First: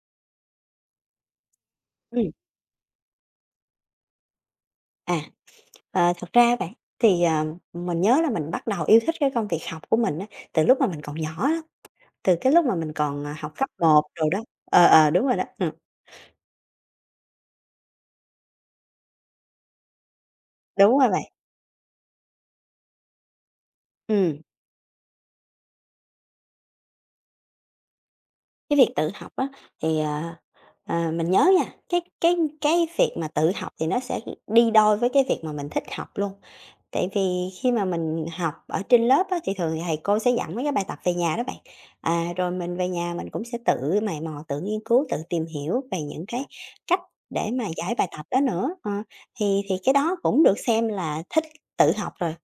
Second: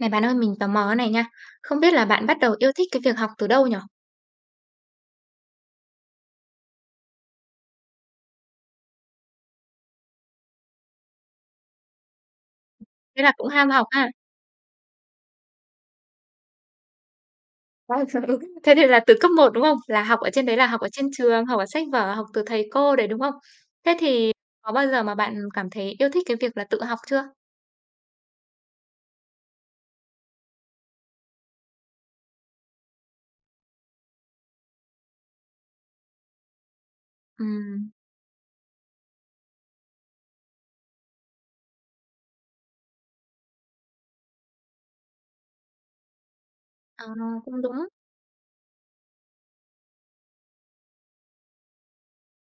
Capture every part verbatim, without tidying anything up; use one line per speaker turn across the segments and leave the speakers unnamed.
Này bạn ơi, mình tò mò này nha, không biết là bạn
Ừm,
bắt đầu yêu thích cái việc học từ đâu nhở?
à, ờ, Thật ra á bạn, thì, ờ, mình nhớ là mình bắt đầu yêu thích cái công việc học của mình á, từ lúc mà mình còn nhỏ á, từ cái lúc mà mình
Thế
còn,
là
à,
cũng
học cấp
ham học
một
ha?
rồi đó. Ờ, ờ, đúng rồi đó. Ừm.
Vâng, Ừ. Thế thì là từ cấp một đúng không? Là học ở trên đấy là học ở
Đúng rồi
trên
bạn.
trường, học ở sách vở, học từ thầy cô đấy, đúng không? Thế thì
Ừ.
có bao giờ mà bạn cảm thấy yêu thích cái việc là tự học chưa?
Cái việc tự học á, thì, ờ, ờ, mình nhớ nha. Cái cái cái việc mà tự học thì nó sẽ đi đôi với cái việc mà mình thích học luôn. Tại vì khi mà
Ừm,
mình học ở trên lớp á, thì thường thì thầy cô sẽ dặn mấy cái bài tập về nhà đó bạn. À, rồi mình về nhà mình cũng sẽ tự mày mò, tự nghiên cứu, tự tìm hiểu về những cái cách
ờ,
để
Cũng
mà
đúng.
giải bài tập đó nữa. Ờ, thì thì cái đó cũng được xem là thích tự học rồi.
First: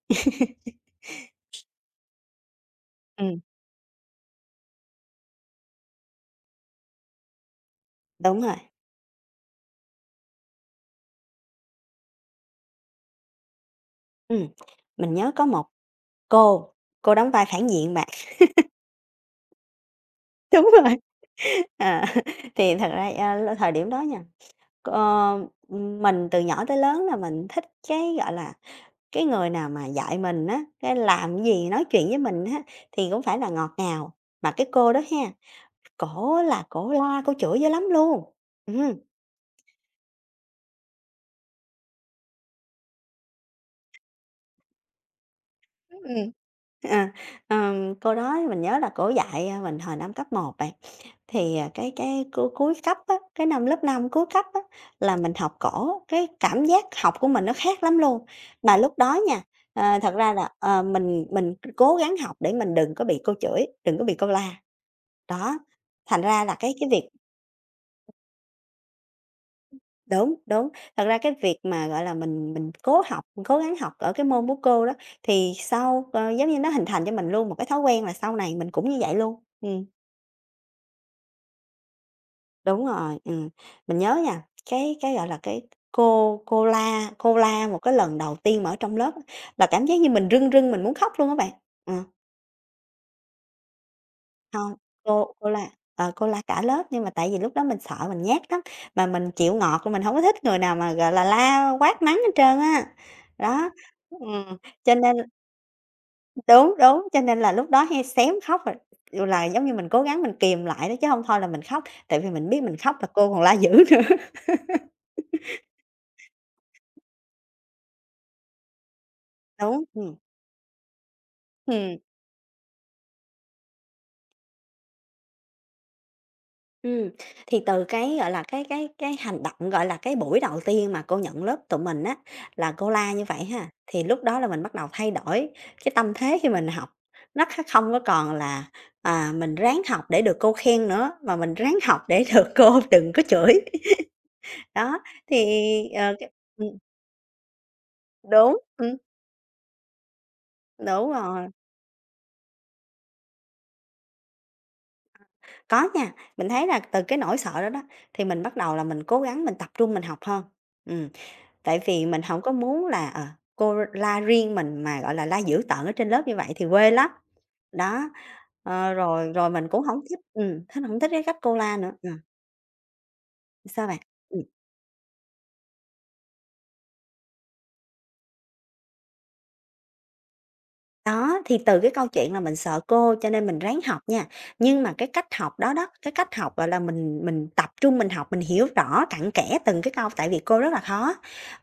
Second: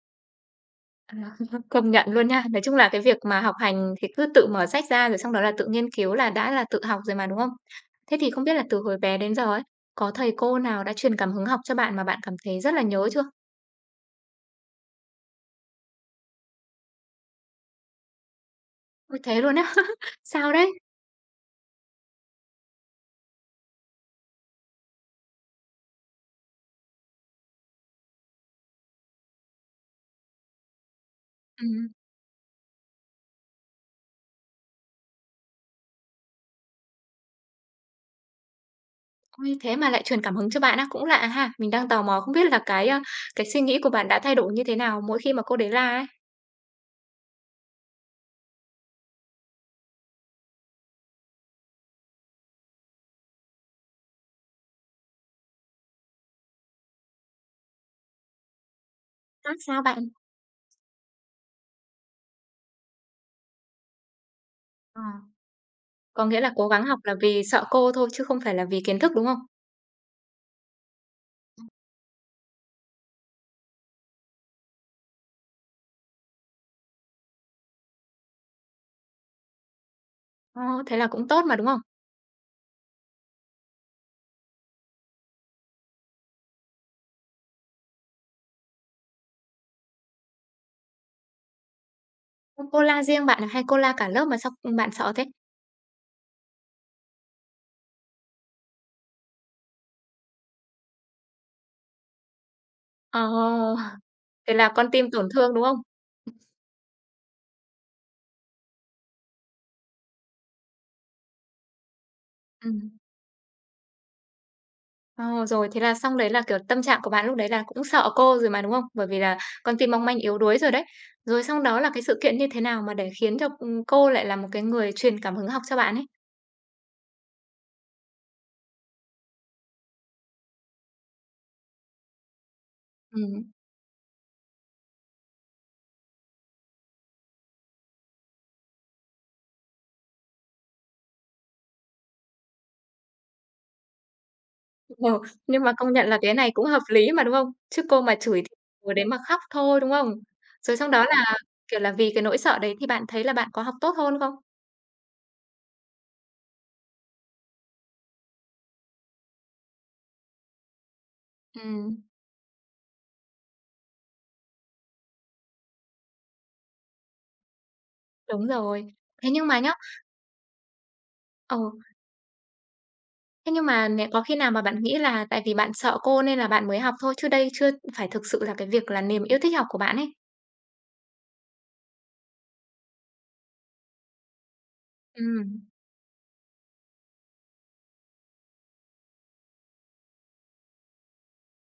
À, công nhận luôn nha. Nói chung là cái việc
Ừm.
mà học hành thì cứ tự mở sách ra rồi xong đó là tự nghiên cứu là đã là tự học rồi mà, đúng không? Thế thì
Đúng
không biết
rồi.
là từ hồi bé đến giờ ấy, có thầy cô nào đã truyền cảm hứng học cho bạn mà bạn cảm thấy rất là nhớ chưa?
Ừm. Mình nhớ có một cô, cô đóng vai phản diện bạn.
Ôi, thế luôn á? Sao
Đúng
đấy?
rồi. À, thì thật ra, a, l thời điểm đó nha, ờ, mình từ nhỏ tới lớn là mình thích cái, gọi là, cái người nào mà dạy mình á, cái làm gì, nói
Ừm,
chuyện với mình á, thì cũng phải là ngọt ngào. Mà cái cô đó ha, cổ là cổ la, cổ chửi dữ lắm luôn. Ừm.
Ôi, thế mà lại truyền cảm hứng cho bạn á, cũng lạ ha. Mình đang tò mò không biết là cái, a, cái suy nghĩ của bạn đã thay đổi như thế nào mỗi khi mà cô đấy la
Ừm.
ấy?
À, ờm, cô đó mình nhớ là cổ dạy, a, mình hồi năm cấp một bạn. Thì, à, cái cái cu Cuối cấp á, cái năm lớp năm cuối cấp á, là mình học cổ, cái cảm giác học của mình nó khác lắm luôn. Mà lúc đó nha,
Khác sao
ờ,
bạn?
thật ra là, ờ, mình mình cố gắng học để mình đừng có bị cô chửi, đừng có bị cô la,
Ờ,
đó. Thành
có nghĩa
ra
là
là
cố
cái
gắng
cái
học
việc
là vì sợ cô thôi chứ không phải là vì kiến thức, đúng không?
Đúng, đúng. Thật ra cái việc mà, gọi là, mình mình cố học, mình cố gắng học ở cái môn của cô đó, thì sau, ờ, giống như nó hình thành cho mình luôn một cái thói quen là sau này mình cũng như vậy luôn. Ừm.
Ờ, thế là cũng tốt mà, đúng không?
Đúng rồi. Ừm. Mình nhớ nha, cái cái, gọi là, cái cô cô la cô la một cái lần đầu tiên mà ở trong lớp á, là cảm giác như mình rưng rưng mình muốn khóc luôn á bạn. Ờ,
Ô, cô la riêng bạn à hay cô la cả lớp mà sao,
Hông,
bạn sợ thế?
cô cô la ờ, cô la cả lớp, nhưng mà tại vì lúc đó mình sợ, mình nhát lắm, mà mình chịu ngọt, mình không có thích người nào mà, gọi là, la quát mắng hết trơn á.
Ờ,
Đó.
thế
Ừm.
là con
cho
tim
nên
tổn thương, đúng không?
Đúng, đúng, cho nên là lúc đó hay xém khóc rồi, dù là giống như mình cố gắng mình kìm lại đó, chứ không thôi là mình khóc, tại vì mình biết mình
Ừm.
khóc là cô còn la dữ nữa.
Ờ, rồi thế là xong đấy là, kiểu, tâm trạng của bạn lúc đấy là cũng sợ cô rồi mà, đúng không? Bởi vì là con
Đúng.
tim mong
Ừm.
manh yếu đuối rồi đấy. Rồi xong đó là
Ừm.
cái sự kiện như thế nào mà để khiến cho, ừm, cô lại là một cái người truyền cảm hứng học cho bạn ấy?
Ừm. Thì từ cái, gọi là, cái cái cái hành động, gọi là, cái buổi đầu tiên mà cô nhận lớp tụi mình á, là cô la như
Ừm.
vậy ha, thì lúc đó là mình bắt đầu thay đổi cái tâm thế khi mình học. Nó kh không có còn là à, mình ráng học để được cô khen nữa, mà mình ráng học để được cô đừng có chửi. Đó.
Ừ,
Thì,
nhưng mà công nhận
ờ,
là
cái
cái này cũng
Ừm.
hợp lý mà, đúng không? Chứ cô mà chửi thì
Đúng.
ngồi
Ừm.
đấy mà khóc thôi, đúng không? Rồi xong đó
Đúng
là,
rồi.
kiểu là, vì cái nỗi sợ đấy thì bạn thấy là bạn có học tốt hơn không?
Có nha, mình thấy là từ cái nỗi sợ đó đó, thì mình bắt đầu là mình cố gắng mình tập trung mình học hơn. Ừm, Tại
Ừm.
vì mình không có muốn là, ờ, cô la riêng mình mà, gọi là, la dữ tợn ở trên lớp như vậy thì quê lắm. Đó.
Đúng
ờ,
rồi. Thế
rồi
nhưng
rồi
mà
mình
nhá,
cũng không thích, ừm, thích hổng thích cái cách cô
ờ
la nữa. Ừm,
Thế nhưng
sao
mà
bạn?
nè có khi nào mà bạn nghĩ là tại vì bạn sợ cô nên là bạn mới học thôi, chứ đây chưa phải thực sự là cái việc là niềm yêu thích học của bạn ấy?
Đó, thì từ cái câu chuyện là mình sợ cô cho nên mình ráng học nha. Nhưng mà cái cách
Ừm,
học đó đó, cái cách học, gọi là, mình mình tập trung mình học, mình hiểu rõ cặn kẽ từng cái câu, tại vì cô rất là khó.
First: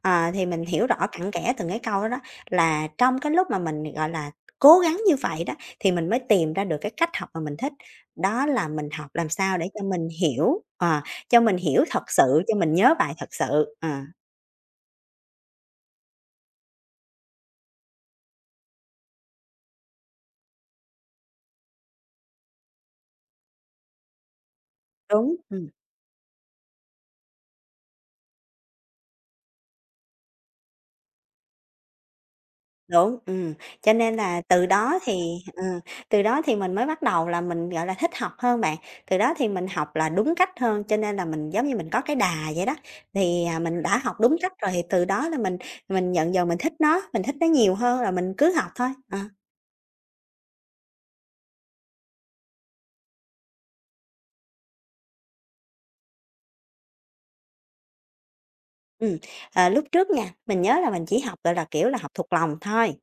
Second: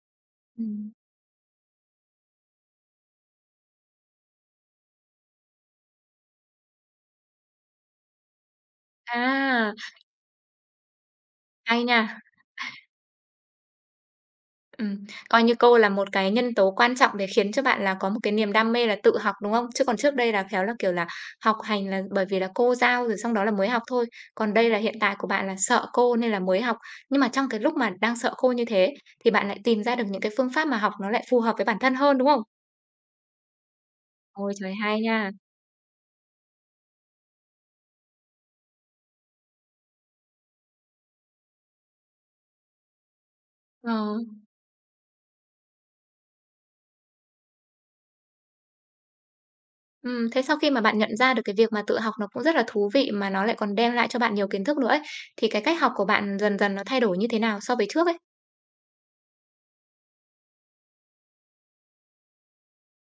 Ờ, thì mình hiểu
ừm.
rõ cặn kẽ từng cái câu đó đó, là trong cái lúc mà mình, gọi là, cố gắng như vậy đó, thì mình mới tìm ra được cái cách học mà mình thích. Đó là mình học làm sao để
À,
cho mình hiểu, ờ, cho mình hiểu
hay
thật
nha.
sự, cho mình nhớ bài thật sự. Ờ.
Ừm, Coi như cô là một cái nhân tố quan trọng để khiến cho bạn là có một cái niềm đam mê là tự học, đúng không? Chứ còn trước đây là khéo là, kiểu là, học hành là bởi vì là cô giao rồi xong đó là mới học thôi. Còn đây là hiện tại của
Đúng.
bạn là
Ừm.
sợ cô nên là mới học. Nhưng mà trong cái lúc mà đang sợ cô như thế thì bạn lại tìm ra được những cái phương pháp mà học nó lại phù hợp với bản thân hơn, đúng không?
Đúng. Ừm, cho nên là
Ôi
từ
trời,
đó
hay
thì
nha.
ừ, từ đó thì mình mới bắt đầu là mình, gọi là, thích học hơn bạn, từ đó thì mình học là đúng cách hơn, cho nên là mình giống như mình có cái đà vậy đó. Thì, à, mình
Ờ.
đã học đúng cách rồi thì từ đó là mình mình nhận dần mình thích nó, mình thích nó nhiều hơn là mình cứ học thôi. Ờ,
Ừm, thế sau khi mà bạn nhận ra được cái việc mà tự học nó cũng rất là thú vị mà nó lại còn đem lại cho bạn nhiều kiến thức nữa ấy, thì cái cách học của bạn dần dần nó thay đổi như thế nào so với trước ấy?
ừm, ờ, Lúc trước nha, mình nhớ là mình chỉ học, gọi là, kiểu là, học thuộc lòng thôi.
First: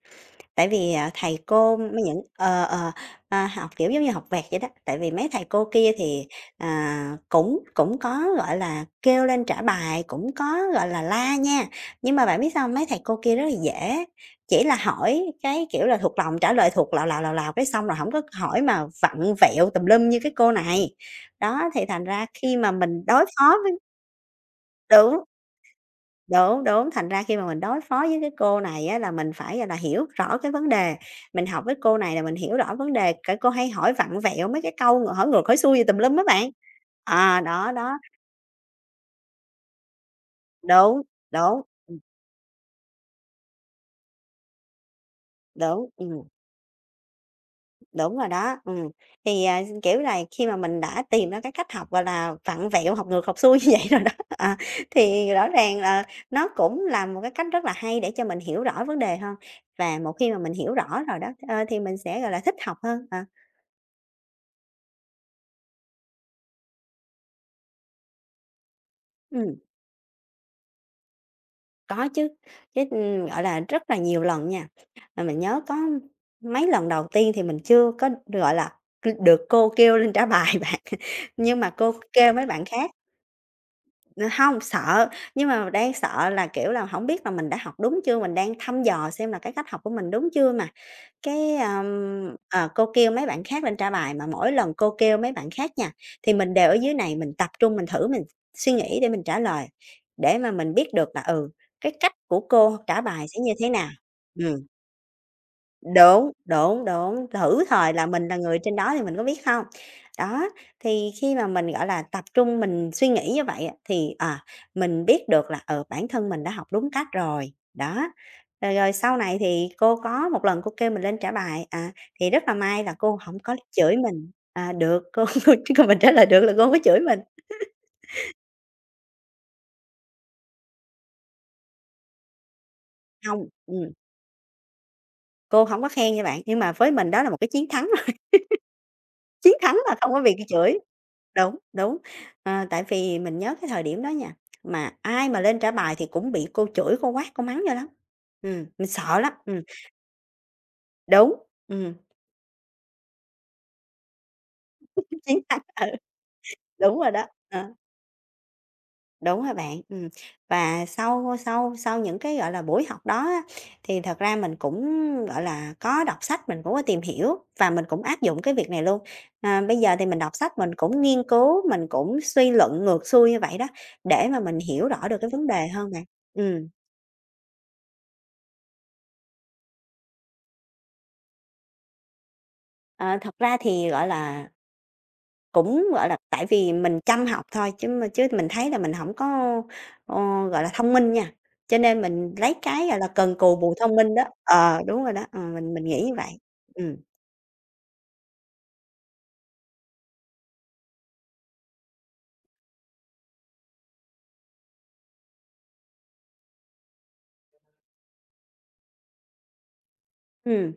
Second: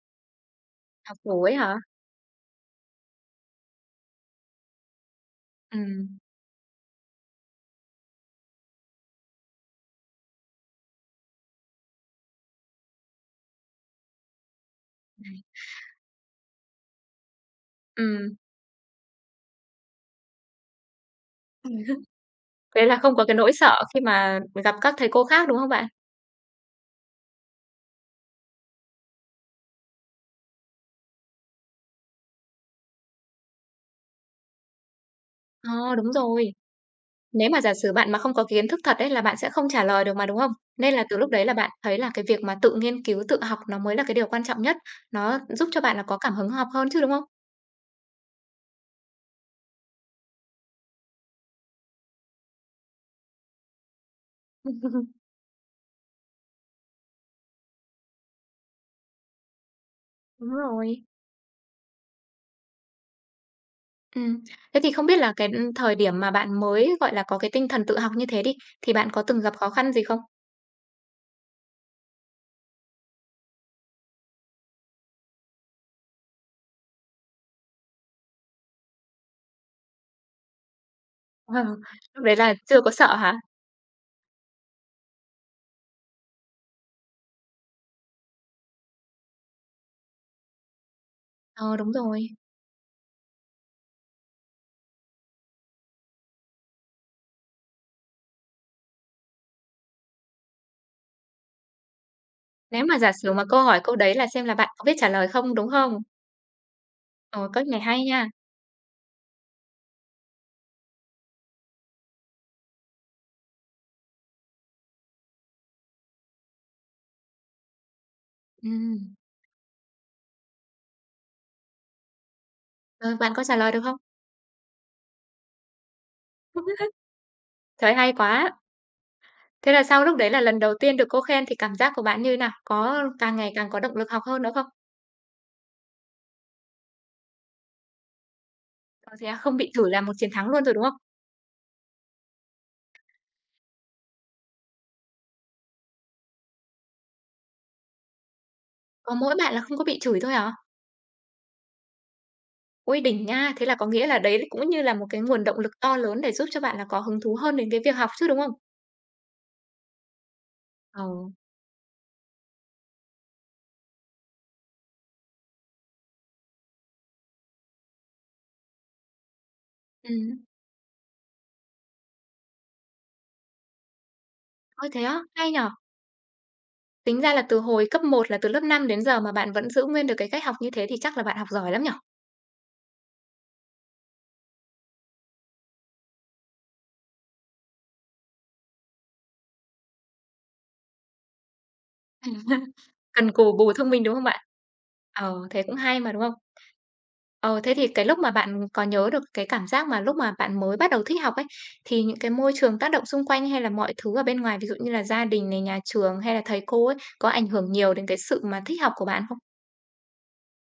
Tại vì à,
Học
thầy
bổ ấy hả?
cô mấy những ờ, ờ, à, học, kiểu, giống như học vẹt vậy đó, tại vì mấy thầy cô kia
Ừm,
thì, à, cũng cũng có, gọi là, kêu lên trả bài, cũng có, gọi là, la nha, nhưng mà bạn biết sao hông? Mấy thầy cô kia rất là dễ, chỉ là hỏi cái, kiểu là, thuộc lòng, trả lời thuộc lào lào, lào lào cái xong rồi không có
ừm.
hỏi mà vặn vẹo tùm lum như cái cô này. Đó. Thì thành ra khi mà
Thế là
mình
không
đối
có cái nỗi
phó với
sợ khi mà gặp các thầy
Đúng.
cô khác, đúng không bạn?
Đúng, đúng, thành ra khi mà mình đối phó với cái cô này á là mình phải, gọi là, hiểu rõ cái vấn đề, mình học với cô này là mình hiểu rõ vấn đề, cái cô hay hỏi vặn vẹo mấy cái câu ngỏ- hỏi ngược hỏi xuôi gì
Ờ,
tùm
đúng
lum á bạn.
rồi.
À.
Nếu mà
Đó,
giả sử
đó.
bạn mà không có kiến thức thật ấy là bạn sẽ không trả lời được mà, đúng không? Nên
Đúng,
là từ lúc đấy là
đúng,
bạn thấy là cái việc mà tự nghiên cứu, tự học nó mới là cái điều quan trọng nhất, nó giúp cho
đúng.
bạn là có
Ừm.
cảm hứng học hơn chứ, đúng không?
Đúng rồi đó. Ừm. Thì, à, kiểu là, khi mà mình đã tìm ra cái cách học, gọi là, vặn vẹo, học ngược học xuôi như vậy rồi đó, à, thì rõ ràng là nó cũng là một cái cách rất là hay để cho mình hiểu rõ vấn đề hơn. Và một khi mà
Đúng
mình hiểu rõ
rồi.
rồi đó, ờ, thì mình sẽ, gọi là, thích học hơn. Ờ.
Ừm, Thế thì không biết là cái, thời điểm mà bạn mới, gọi là, có cái tinh thần tự học như thế đi, thì bạn có từng
Ừm.
gặp khó khăn gì không?
Có chứ, chứ, gọi là, rất là nhiều lần nha. Mà mình nhớ có mấy lần đầu tiên thì mình chưa có, gọi là, được cô kêu lên trả bài bạn,
Ờ,
nhưng mà cô
lúc
kêu
đấy
mấy
là
bạn
chưa
khác.
có sợ hả?
Không. Sợ, nhưng mà đang sợ là, kiểu là, hổng biết là mình đã học đúng chưa, mình đang thăm dò xem là cái cách học của mình đúng chưa mà. Cái,
Ờ, đúng rồi.
ờm, ờ, cô kêu mấy bạn khác lên trả bài mà mỗi lần cô kêu mấy bạn khác nha, thì mình đều ở dưới này mình tập trung mình thử mình suy nghĩ để mình trả lời, để mà mình biết được là, ừ, cái cách của cô
Nếu mà
trả
giả
bài
sử
sẽ
mà
như
câu
thế
hỏi
nào.
câu đấy là xem là
Ừm.
bạn có biết trả lời không, đúng không?
Đúng, đúng, đúng,
Ờ,
thử
cách này
thời
hay
là mình
nha.
là người trên đó thì mình có biết hông? Đó, thì khi mà mình, gọi là, tập trung mình suy nghĩ như vậy á, thì, à, mình biết được là, ừ, bản thân mình đã học đúng cách rồi, đó. Rồi rồi
Ừm,
sau này thì cô có một lần cô kêu mình lên trả bài, à, thì rất là may là
Rồi
cô
bạn
hổng
có
có
trả lời được
chửi
không?
mình, à, được, cô cô chỉ cần mình trả lời "được" là cô hông có chửi mình.
Trời, hay quá! Thế là sau lúc đấy là lần đầu tiên được cô khen thì cảm giác của bạn như thế nào? Có càng
Hông.
ngày càng có
Ừm,
động lực học hơn nữa không?
cô hổng có khen nha bạn, nhưng mà với mình đó là một cái chiến thắng.
Có thế à,
Chiến
không bị
thắng
chửi
là
là
không
một
có
chiến
việc
thắng luôn rồi,
chửi.
đúng không?
Đúng, đúng, ờ, tại vì mình nhớ cái thời điểm đó nha, mà ai mà lên trả bài thì cũng bị cô chửi, cô quát, cô mắng dữ lắm. Ừm, mình
Có
sợ lắm.
mỗi bạn là
Ừm.
không có bị chửi thôi à?
Đúng. Ừm.
Ôi, đỉnh nha! Thế là có nghĩa là đấy cũng như là một cái
Chiến
nguồn động
thắng.
lực
Ừ.
to lớn để giúp cho bạn là
Đúng
có
rồi
hứng
đó.
thú hơn đến
Ờ.
cái việc học chứ, đúng không?
Đúng rồi bạn. Ừm. Và
Ờ.
sau sau sau những cái, gọi là, buổi học đó á, thì thật ra mình cũng, gọi là, có đọc sách, mình cũng có tìm hiểu và mình cũng áp dụng cái việc này luôn. À, bây giờ thì
Ừ.
mình đọc
Ừm,
sách mình cũng nghiên cứu, mình cũng suy luận ngược xuôi như vậy đó, để mà mình hiểu
ôi, thế
rõ được
á,
cái vấn
hay
đề
nhở?
hơn bạn. Ừ.
Tính ra là từ hồi cấp một là từ lớp năm đến giờ mà bạn vẫn giữ nguyên được cái cách học như thế thì chắc là bạn học giỏi lắm nhở?
ờ, thật ra thì, gọi là Cũng, gọi là, tại vì mình chăm học thôi, chứ mà chứ mình thấy là mình không có, ờ, gọi là, thông minh nha, cho nên mình lấy cái, gọi là,
Cần
cần cù
cù bù
bù
thông
thông
minh, đúng
minh đó.
không bạn?
Ờ, đúng rồi đó, ờ,
Ờ, thế
mình
cũng
mình
hay
nghĩ
mà,
như
đúng không?
vậy. Ừm,
Ờ, thế thì cái lúc mà bạn có nhớ được cái cảm giác mà lúc mà bạn mới bắt đầu thích học ấy, thì những cái môi trường tác động xung quanh hay là mọi thứ ở bên ngoài, ví dụ như là gia đình này, nhà trường hay là thầy cô ấy, có ảnh hưởng nhiều đến cái sự mà thích học của bạn không?
ừm,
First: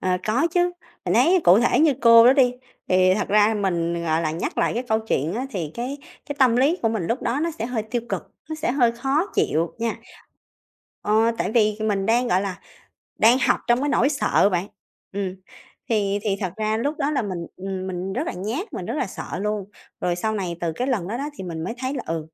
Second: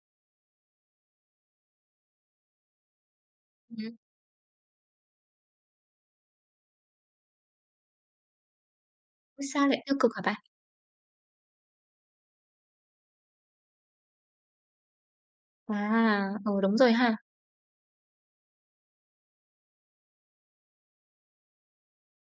ờ, có chứ, mình thấy cụ thể như cô đó đi, thì thật ra
Ừm.
mình, gọi là, nhắc lại cái câu chuyện á thì cái cái tâm lý của mình lúc đó nó sẽ hơi tiêu cực, nó sẽ hơi khó
Ôi, sao
chịu
lại
nha.
tiêu cực hả bạn?
Ờ, tại vì mình đang, gọi là, đang học trong cái nỗi sợ bạn. Ừm,
À,
thì thì thật
ừ, đúng
ra
rồi
lúc đó
ha.
là mình, ừm, mình rất là nhát, mình rất là sợ luôn. Rồi sau này từ cái lần đó đó thì mình mới thấy là, ừ,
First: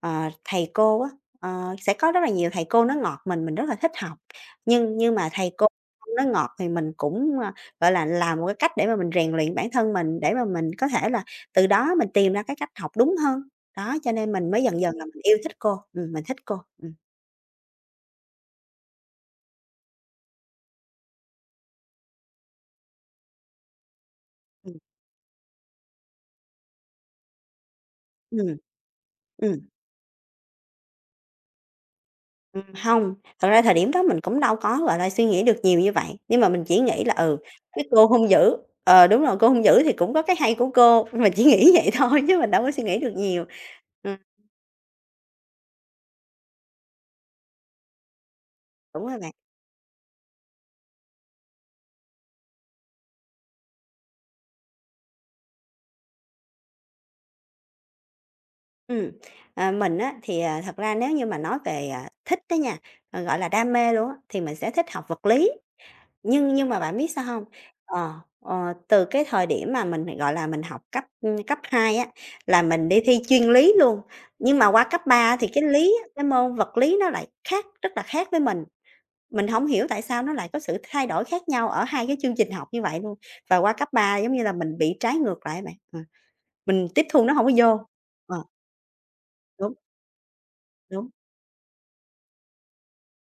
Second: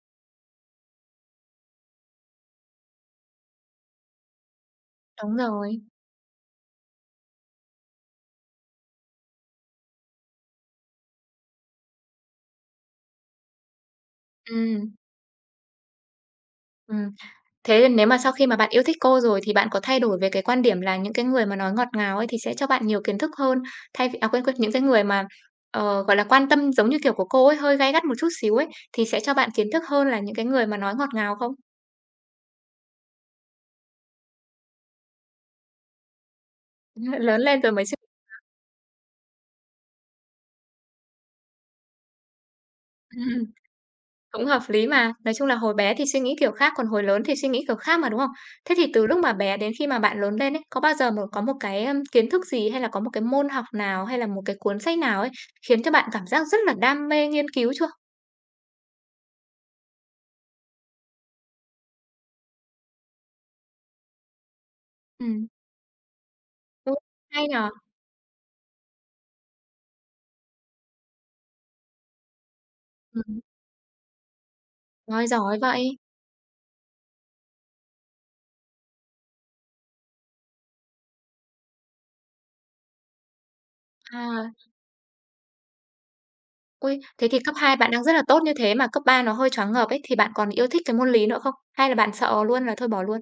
ờ, thầy cô á, ờ, sẽ có rất là nhiều thầy cô nó ngọt mình, mình rất là thích học. Nhưng nhưng mà
Đúng
thầy cô
rồi.
nó ngọt thì mình cũng, ơ, gọi là, làm một cái cách để mà mình rèn luyện bản thân mình, để mà mình có thể là từ đó mình tìm ra cái cách học đúng hơn. Đó, cho nên mình mới dần
Ừm,
dần là mình yêu thích cô, ừm, mình thích cô, ừm,
ừm. Thế nếu mà sau khi mà bạn yêu thích cô rồi thì bạn có thay đổi về cái quan điểm là những cái người mà nói ngọt ngào ấy thì sẽ cho bạn nhiều kiến thức hơn, thay vì à, quên, quên, những
ừm,
cái người mà, ờ, gọi là, quan tâm giống như kiểu của cô ấy, hơi gay gắt một chút xíu
ừm.
ấy, thì sẽ cho bạn
Ừm.
kiến thức hơn là những cái người mà nói ngọt ngào không?
Ừm, hông, thật ra thời điểm đó mình cũng đâu có, gọi là, suy nghĩ được nhiều như vậy, nhưng mà mình chỉ nghĩ là, ừ,
Lớn lên rồi
cái
mới suy
cô hung dữ ờ, đúng rồi, cô hung dữ thì cũng có cái hay của cô, mình chỉ nghĩ vậy thôi chứ mình đâu có suy nghĩ được
ừm,
nhiều. Ừm,
cũng hợp lý mà. Nói chung là hồi bé thì suy nghĩ kiểu khác, còn hồi lớn thì suy nghĩ kiểu khác mà, đúng không? Thế thì từ
đúng
lúc
rồi bạn.
mà bé đến khi mà bạn lớn lên ấy, có bao giờ mà có một cái, ưm, kiến thức gì hay là có một cái môn học nào hay là một cái cuốn sách nào ấy khiến cho bạn cảm giác rất là đam mê nghiên cứu chưa?
Ừm, à, mình á thì, à, thật ra nếu như mà nói về, à, thích đó nha, ờ, gọi là, đam mê luôn á, thì mình sẽ thích học vật
Ừm,
lý. Nhưng nhưng mà
Ôi,
bạn biết sao không?
hay nhỉ?
Ờ, ờ, từ cái thời điểm mà mình, gọi là, mình học cấp, cấp hai á, là mình đi thi
Ừm,
chuyên lý luôn, nhưng mà qua cấp
nói
ba thì
giỏi
cái lý
vậy.
á, cái môn vật lý nó lại khác rất là khác với mình. Mình không hiểu tại sao nó lại có sự thay đổi khác nhau ở hai cái chương trình học như vậy luôn, và qua cấp ba giống như là
À,
mình bị trái ngược lại bạn, ờ, mình
ôi,
tiếp thu
thế
nó
thì
không có
cấp hai
vô.
bạn đang rất là tốt
Ờ,
như thế mà cấp ba nó hơi choáng
đúng,
ngợp ấy, thì bạn còn yêu thích cái
đúng.
môn lý nữa không? Hay là bạn sợ luôn là thôi bỏ luôn?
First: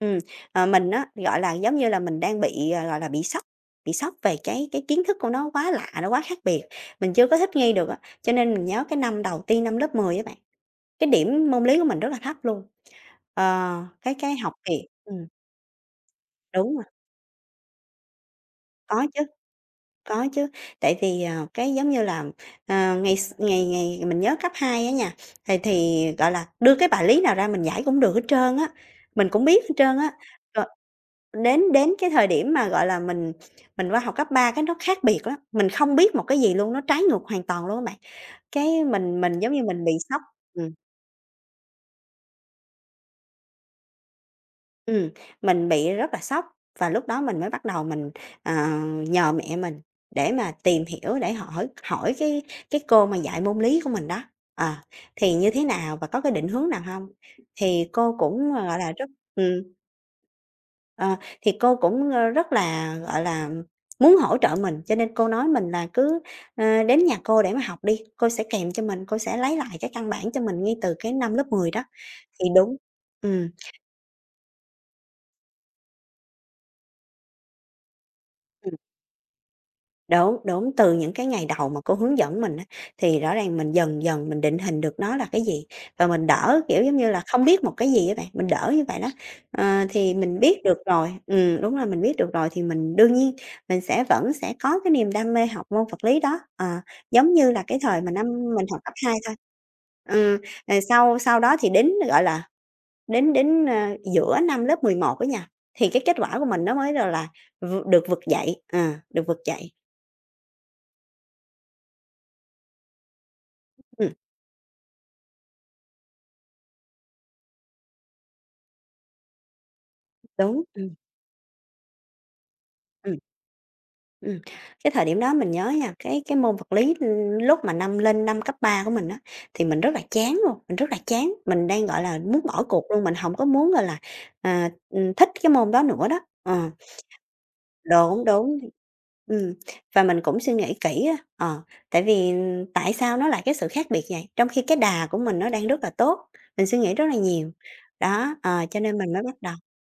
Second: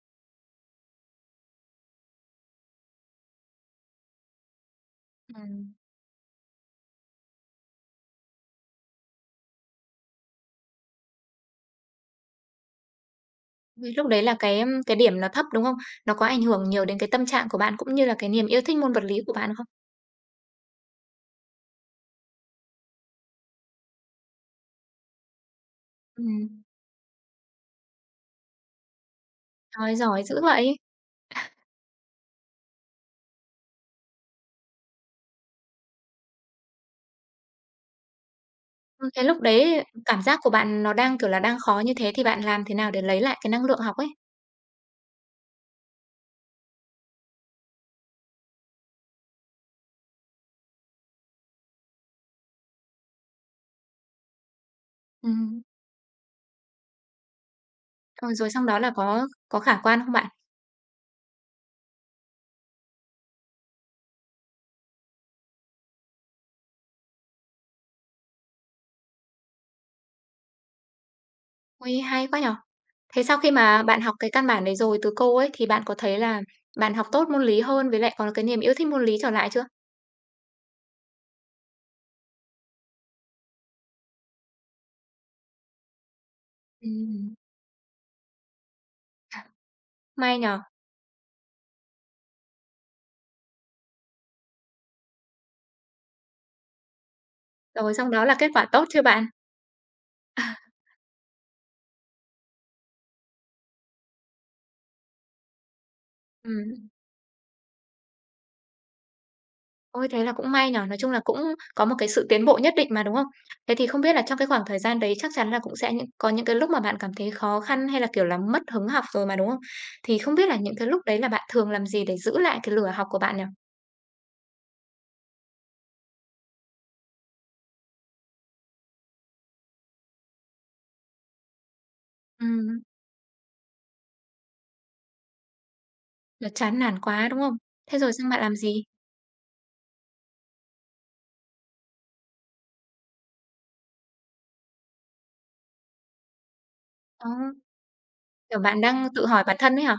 Ừm, ờ, mình á, gọi là, giống như là, mình đang bị, ờ, gọi là, bị sốc, bị sốc về cái cái kiến thức của nó quá
Ừm,
lạ, nó quá khác biệt, mình chưa có thích nghi được á. Cho nên mình nhớ cái năm đầu tiên, năm lớp mười á bạn, cái điểm môn lý của mình rất là thấp luôn. Ờ,
Vì lúc
cái
đấy
cái
là
học
cái,
kỳ
cái điểm
ừm,
nó thấp, đúng không? Nó có ảnh hưởng
đúng rồi,
nhiều đến cái tâm trạng của bạn cũng như là cái niềm yêu thích môn vật
có
lý
chứ,
của bạn không?
có chứ. Tại vì, ờ, cái, giống như là, ờ, ngày x ngày ngày mình nhớ cấp hai á nha, thì thì, gọi là,
Ừm,
đưa cái bài lý nào ra mình giải cũng được hết trơn á, mình cũng biết hết
Trời,
trơn á.
giỏi dữ
Ờ,
vậy!
Đến đến cái thời điểm mà, gọi là, mình mình qua học cấp ba cái nó khác biệt lắm, mình không biết một cái gì luôn, nó trái ngược hoàn toàn luôn á bạn. Cái
Ừm,
mình
thế
mình,
lúc
giống như, mình
đấy
bị sốc
cảm giác của
ừm,
bạn nó đang, kiểu là, đang khó như thế thì bạn làm thế nào để lấy lại cái năng lượng học ấy?
ừm, mình bị rất là sốc và lúc đó mình mới bắt đầu mình, ờ, nhờ mẹ mình để mà tìm hiểu, để hỏi hỏi cái cái cô mà dạy môn lý của mình đó, ờ, thì như
Ừm,
thế nào và có cái định hướng nào hông? Thì cô
ờ, Rồi
cũng, ờ,
xong
gọi
đó
là,
là
rất
có có
ừm.
khả quan không bạn?
Ờ, thì cô cũng, ơ, rất là, gọi là, muốn hỗ trợ mình, cho nên cô nói mình là cứ, ơ, "Đến nhà cô để mà học đi, cô sẽ kèm cho mình, cô sẽ lấy lại cái căn bản cho mình ngay từ cái năm lớp mười đó."
Ôi, hay quá
Thì
nhỉ!
đúng.
Thế sau
Ừ.
khi mà bạn học cái căn bản đấy rồi từ cô ấy, thì bạn có thấy là bạn học tốt môn lý hơn với lại còn cái niềm yêu thích môn lý trở lại chưa?
Đúng, đúng, từ những cái ngày đầu mà cô hướng dẫn mình á, thì rõ ràng mình dần dần mình định hình được nó là cái gì, và mình đỡ, kiểu, giống như là,
Ừm.
không biết một cái gì á bạn, mình đỡ như vậy đó. Ờ, thì
May
mình
nhỉ?
biết được rồi ừm, đúng rồi, mình biết được rồi thì mình đương nhiên mình sẽ vẫn sẽ có cái niềm đam mê học môn vật lý đó, ờ, giống như là cái
Rồi
thời mà
xong đó
năm
là kết
mình
quả
học
tốt
cấp
chưa
hai
bạn?
thôi. Ừm, rồi sau sau đó thì đến, gọi là, đến đến, ơ, giữa năm lớp mười một á nha, thì cái kết quả của mình nó
Ừm.
mới, gọi là, v được vực dậy, ờ, được vực dậy.
Ôi, thế là cũng may nhỉ, nói chung là cũng có một cái sự tiến bộ nhất định mà, đúng không? Thế thì không
Ừm,
biết là trong cái khoảng thời gian đấy chắc chắn là cũng sẽ những có những cái lúc mà bạn cảm thấy khó khăn hay là, kiểu là, mất hứng học rồi mà, đúng không? Thì không biết là
đúng,
những cái
ừm,
lúc đấy là bạn thường làm gì để giữ lại cái lửa học của
ừm.
bạn nhỉ?
Ừm, cái thời điểm đó mình nhớ nha, cái cái môn vật lý, ưm, lúc mà năm lên năm cấp ba của mình á, thì mình rất là chán luôn, mình rất là chán, mình đang, gọi là, muốn bỏ
Ừm.
cuộc luôn, mình hổng có muốn, gọi là, à, ừm, thích cái môn đó nữa đó.
Là
Ờ,
chán nản quá, đúng không? Thế rồi
đúng,
xong bạn làm
đúng.
gì?
Ừm, và mình cũng suy nghĩ kỹ á, ờ, tại vì tại sao nó lại cái sự khác biệt vậy, trong khi cái đà của mình nó đang rất là tốt, mình suy nghĩ rất là
Ờ.
nhiều. Đó,
Kiểu,
ờ, cho
bạn
nên
đang
mình mới
tự
bắt
hỏi
đầu.
bản thân ấy hả?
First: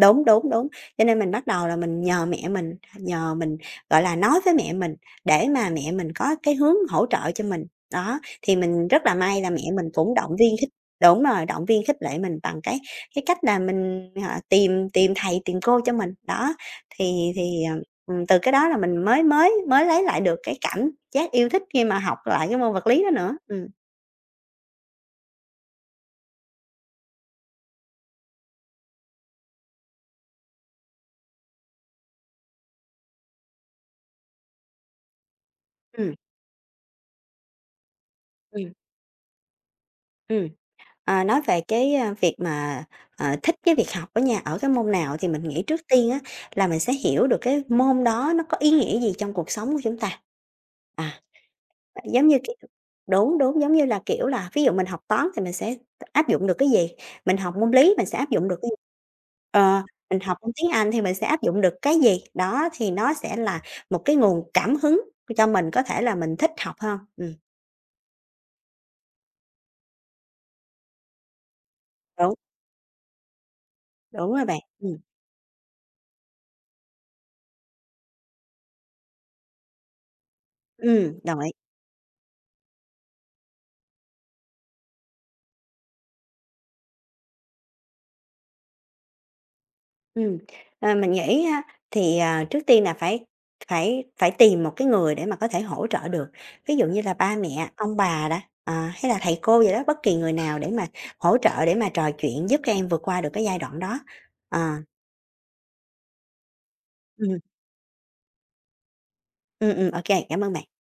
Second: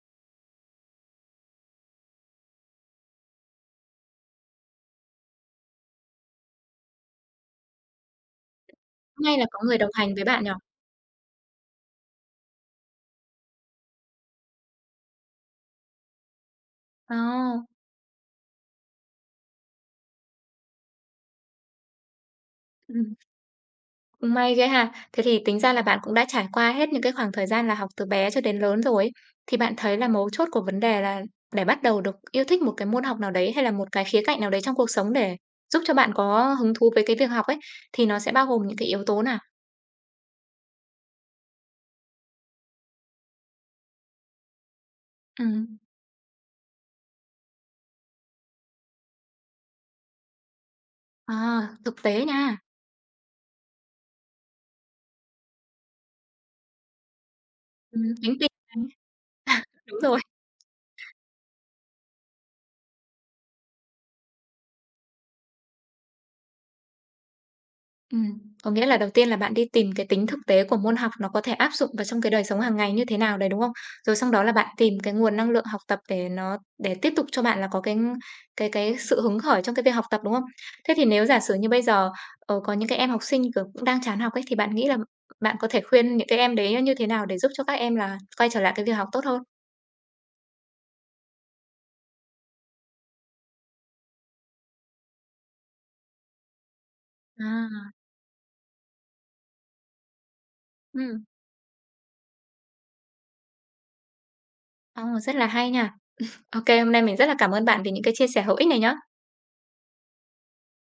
Đúng, đúng, đúng. Cho nên mình bắt đầu là mình nhờ mẹ mình, nhờ mình, gọi là, nói với mẹ mình để mà mẹ mình có cái hướng hỗ trợ cho mình. Đó, thì mình rất là
May
may
là
là
có
mẹ
người
mình
đồng
cũng
hành với
động
bạn nhỉ?
viên khích đúng rồi, động viên khích lệ mình bằng cái cái cách là mình, à, tìm tìm thầy, tìm cô cho mình. Đó,
Ờ,
thì thì, ờ, ừm, từ cái đó là mình mới mới mới lấy lại được cái cảm giác yêu thích khi mà học lại cái môn vật lý đó
ừm,
nữa. Ừm,
Cũng may ghê ha. Thế thì tính ra là bạn cũng đã trải qua hết những cái khoảng thời gian là học từ bé cho đến lớn rồi ấy. Thì bạn thấy là mấu chốt của vấn đề là để bắt đầu được yêu thích một cái môn học nào đấy, hay là một cái khía cạnh nào đấy trong cuộc sống để giúp cho bạn
ừm,
có hứng thú với cái việc học ấy, thì nó sẽ bao gồm
ừm,
những cái yếu tố nào?
ừm. Ờ, nói về cái, a, việc mà, ờ, thích cái việc học ở nhà ở cái môn nào thì mình nghĩ
Ừm,
trước tiên á là mình sẽ hiểu được cái môn đó nó có ý nghĩa gì trong cuộc sống của chúng ta.
à,
Ờ,
Thực tế
giống như, kiểu
nha,
đúng, đúng, giống như là, kiểu là, ví dụ mình học toán thì mình sẽ áp dụng được cái gì? Mình học môn lý
ừm,
mình sẽ áp
tính
dụng
tình
được cái gì?
này,
Ờ,
đúng rồi.
mình học môn tiếng Anh thì mình sẽ áp dụng được cái gì? Đó, thì nó sẽ là một cái nguồn cảm hứng cho mình có thể là mình thích học hơn. Ừm,
Ừm, có nghĩa là đầu tiên là bạn đi tìm cái tính thực tế của môn học nó có thể áp dụng vào trong cái
đúng,
đời sống hàng ngày như thế nào đấy, đúng không? Rồi sau
đúng
đó
rồi
là
bạn.
bạn tìm
Ừ,
cái nguồn năng lượng học tập để nó để tiếp tục cho bạn là có cái cái cái sự hứng khởi trong cái việc học tập, đúng không? Thế thì
ừ,
nếu
đồng
giả
ý.
sử như bây giờ, ờ, có những cái em học sinh, kiểu, cũng đang chán học ấy, thì bạn nghĩ là bạn có thể khuyên những cái em đấy như thế nào để giúp cho các em là quay trở lại cái việc học tốt hơn?
Ừm, ờ, mình nghĩ á thì, à, trước tiên là phải phải phải tìm một cái người để mà có thể hỗ trợ được, ví dụ như là ba mẹ,
À.
ông bà đó, ờ, hay là thầy cô vậy đó, bất kỳ người nào để mà
Ừm,
hỗ trợ để mà trò chuyện giúp các em vượt qua được cái giai đoạn đó. Ờ,
Ồ, rất là hay nha. OK hôm nay mình rất là
ừm,
cảm ơn bạn vì những cái chia sẻ hữu ích này nhá.
ừm, ừm, ô cảm ơn bạn.